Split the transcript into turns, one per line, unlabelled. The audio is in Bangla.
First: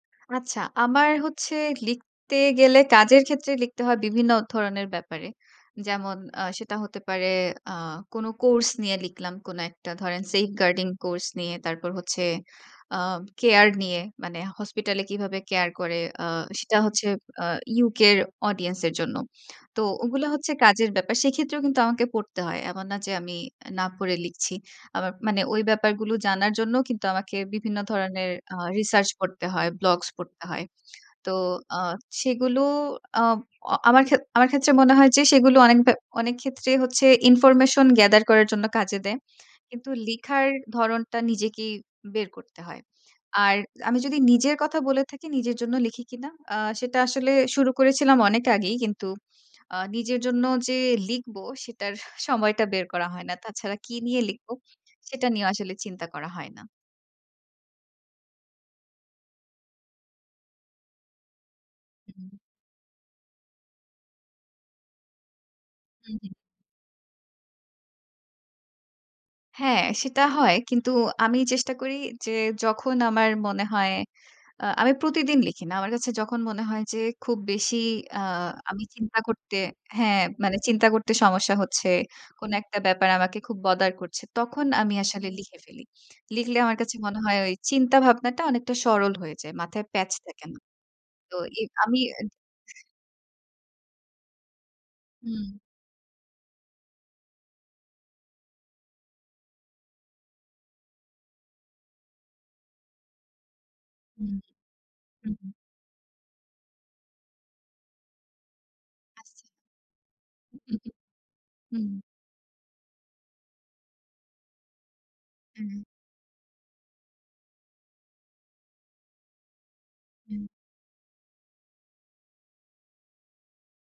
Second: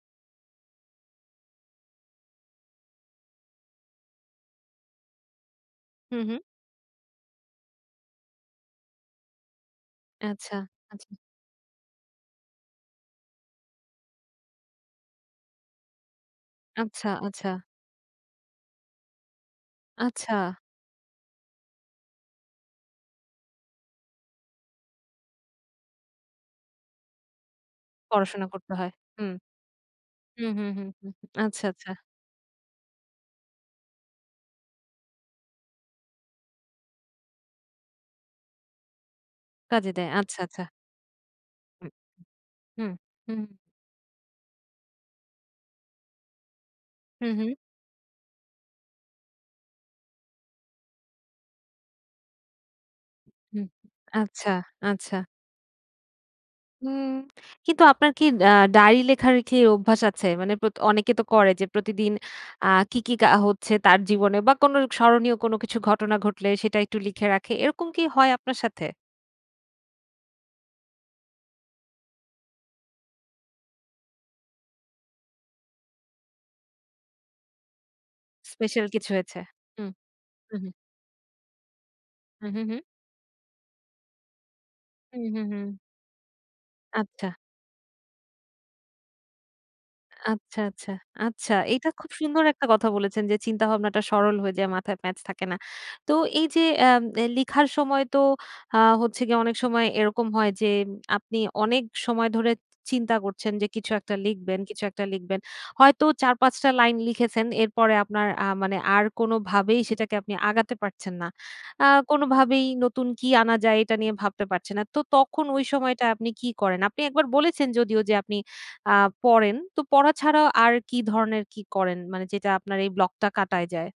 আচ্ছা, আমার হচ্ছে লিখতে গেলে কাজের ক্ষেত্রে লিখতে হয় বিভিন্ন ধরনের ব্যাপারে।
হু,
যেমন
হু।
আ সেটা হতে পারে আ কোন কোর্স নিয়ে লিখলাম, কোন একটা ধরেন safe
আচ্ছা,
guarding
আচ্ছা।
কোর্স নিয়ে, তারপর হচ্ছে আ কেয়ার নিয়ে, মানে হসপিটালে কিভাবে কেয়ার করে, আ সেটা হচ্ছে
আচ্ছা,
আ
আচ্ছা।
UK এর অডিয়েন্সের জন্য। তো ওগুলো
আচ্ছা।
হচ্ছে কাজের ব্যাপার। সেক্ষেত্রেও কিন্তু আমাকে পড়তে হয়। এমন না যে আমি না পড়ে লিখছি। আমার মানে ওই ব্যাপারগুলো জানার জন্যও কিন্তু আমাকে বিভিন্ন ধরনের
পড়াশোনা
আ
করতে হয়।
রিসার্চ
হুম।
পড়তে হয়, ব্লগস পড়তে
হুম,
হয়।
হুম, হুম।
তো
আচ্ছা,
আ
আচ্ছা।
সেগুলো আ আমার খে আমার ক্ষেত্রে মনে হয় যে, সেগুলো অনেকবা অনেকক্ষেত্রে হচ্ছে information gather করার জন্য কাজে দেয়। কিন্তু
কাজে দেয়। আচ্ছা,
লিখার
আচ্ছা।
ধরনটা নিজেকেই
উ
বের করতে হয়।
হু। হুম, হু।
আর আমি যদি নিজের কথা বলে থাকি, নিজের জন্য লিখি কিনা? আ সেটা
হু,
আসলে
হু।
শুরু করেছিলাম অনেক আগেই। কিন্তু আ নিজের জন্য যে লিখবো, সেটার হা সময়টা বের করা হয় না।
হুম।
তাছাড়া কি নিয়ে
আচ্ছা,
লিখবো?
আচ্ছা।
সেটা নিয়েও আসলে চিন্তা করা হয় না।
উম কিন্তু আপনার কি আ ডায়রি লেখালেখির অভ্যাস আছে? মানে প্র অনেকে তো করে যে প্রতিদিন
উ।
আ কি, কি কা হচ্ছে তার জীবনে? বা, কোনো স্মরণীয় কোনো কিছু ঘটনা
উ
ঘটলে, সেটা একটু লিখে রাখে। এরকম কি হয় আপনার সাথে?
হ্যাঁ, সেটা হয়। কিন্তু আমি চেষ্টা করি যে যখন আমার মনে হয় আ আমি প্রতিদিন লিখি না। আমার কাছে যখন মনে হয় যে খুব বেশি আ আমি
স্পেশাল কিছু
চিন্তা
হয়েছে।
করতে
হুম।
হ্যাঁ,
হু,
মানে
হু।
চিন্তা করতে সমস্যা হচ্ছে।
হু,
কোন
হু,
একটা
হু।
ব্যাপার আমাকে খুব bother করছে। তখন আমি
হুম,
আসলে
হু,
লিখে
হুম।
ফেলি। লিখলে আমার কাছে মনে
আচ্ছা।
হয় ওই চিন্তা ভাবনাটা অনেকটা সরল হয়ে যায়। মাথায় প্যাচ থাকে না।
আচ্ছা, আচ্ছা।
তো
আচ্ছা,
এ
এটা
আমি
খুব
অ্যা
সুন্দর একটা কথা বলেছেন যে চিন্তাভাবনাটা সরল হয়ে যায়, মাথায় প্যাচ থাকে
হুম।
না। তো এইযে অ্যা ম্নে লেখার সময় তো আ হচ্ছে গিয়ে অনেক সময় এরকম হয় যে আপনি অনেক সময় ধরে চি চিন্তা করছেন যে কিছু একটা
হুম।
লিখবেন, কিছু একটা
হুম,
লিখবেন।
হু।
হয়তো ৪, ৫ টা লাইন লিখেছেন। এরপরে আপনার আ মানে আর
আচ্ছা
কোনোভাবেই সেটাকে আপনি
উ
আগাতে
হু,
পারছেন না।
উ
আ
হুম।
কোনোভাবেই নতুন কি আনা যায়, এটা নিয়ে ভাবতে পারছেন না। তো তখন
উ
ওই
হুম।
সময়টা আপনি কি করেন? আপনি একবার বলেছেন যদিও যে আপনি আ পড়েন, তো পড়া
হুম।
ছাড়াও আর কি ধরনের কি করেন? মানে যেটা আপনার এই ব্লগটা কাটায় যায়?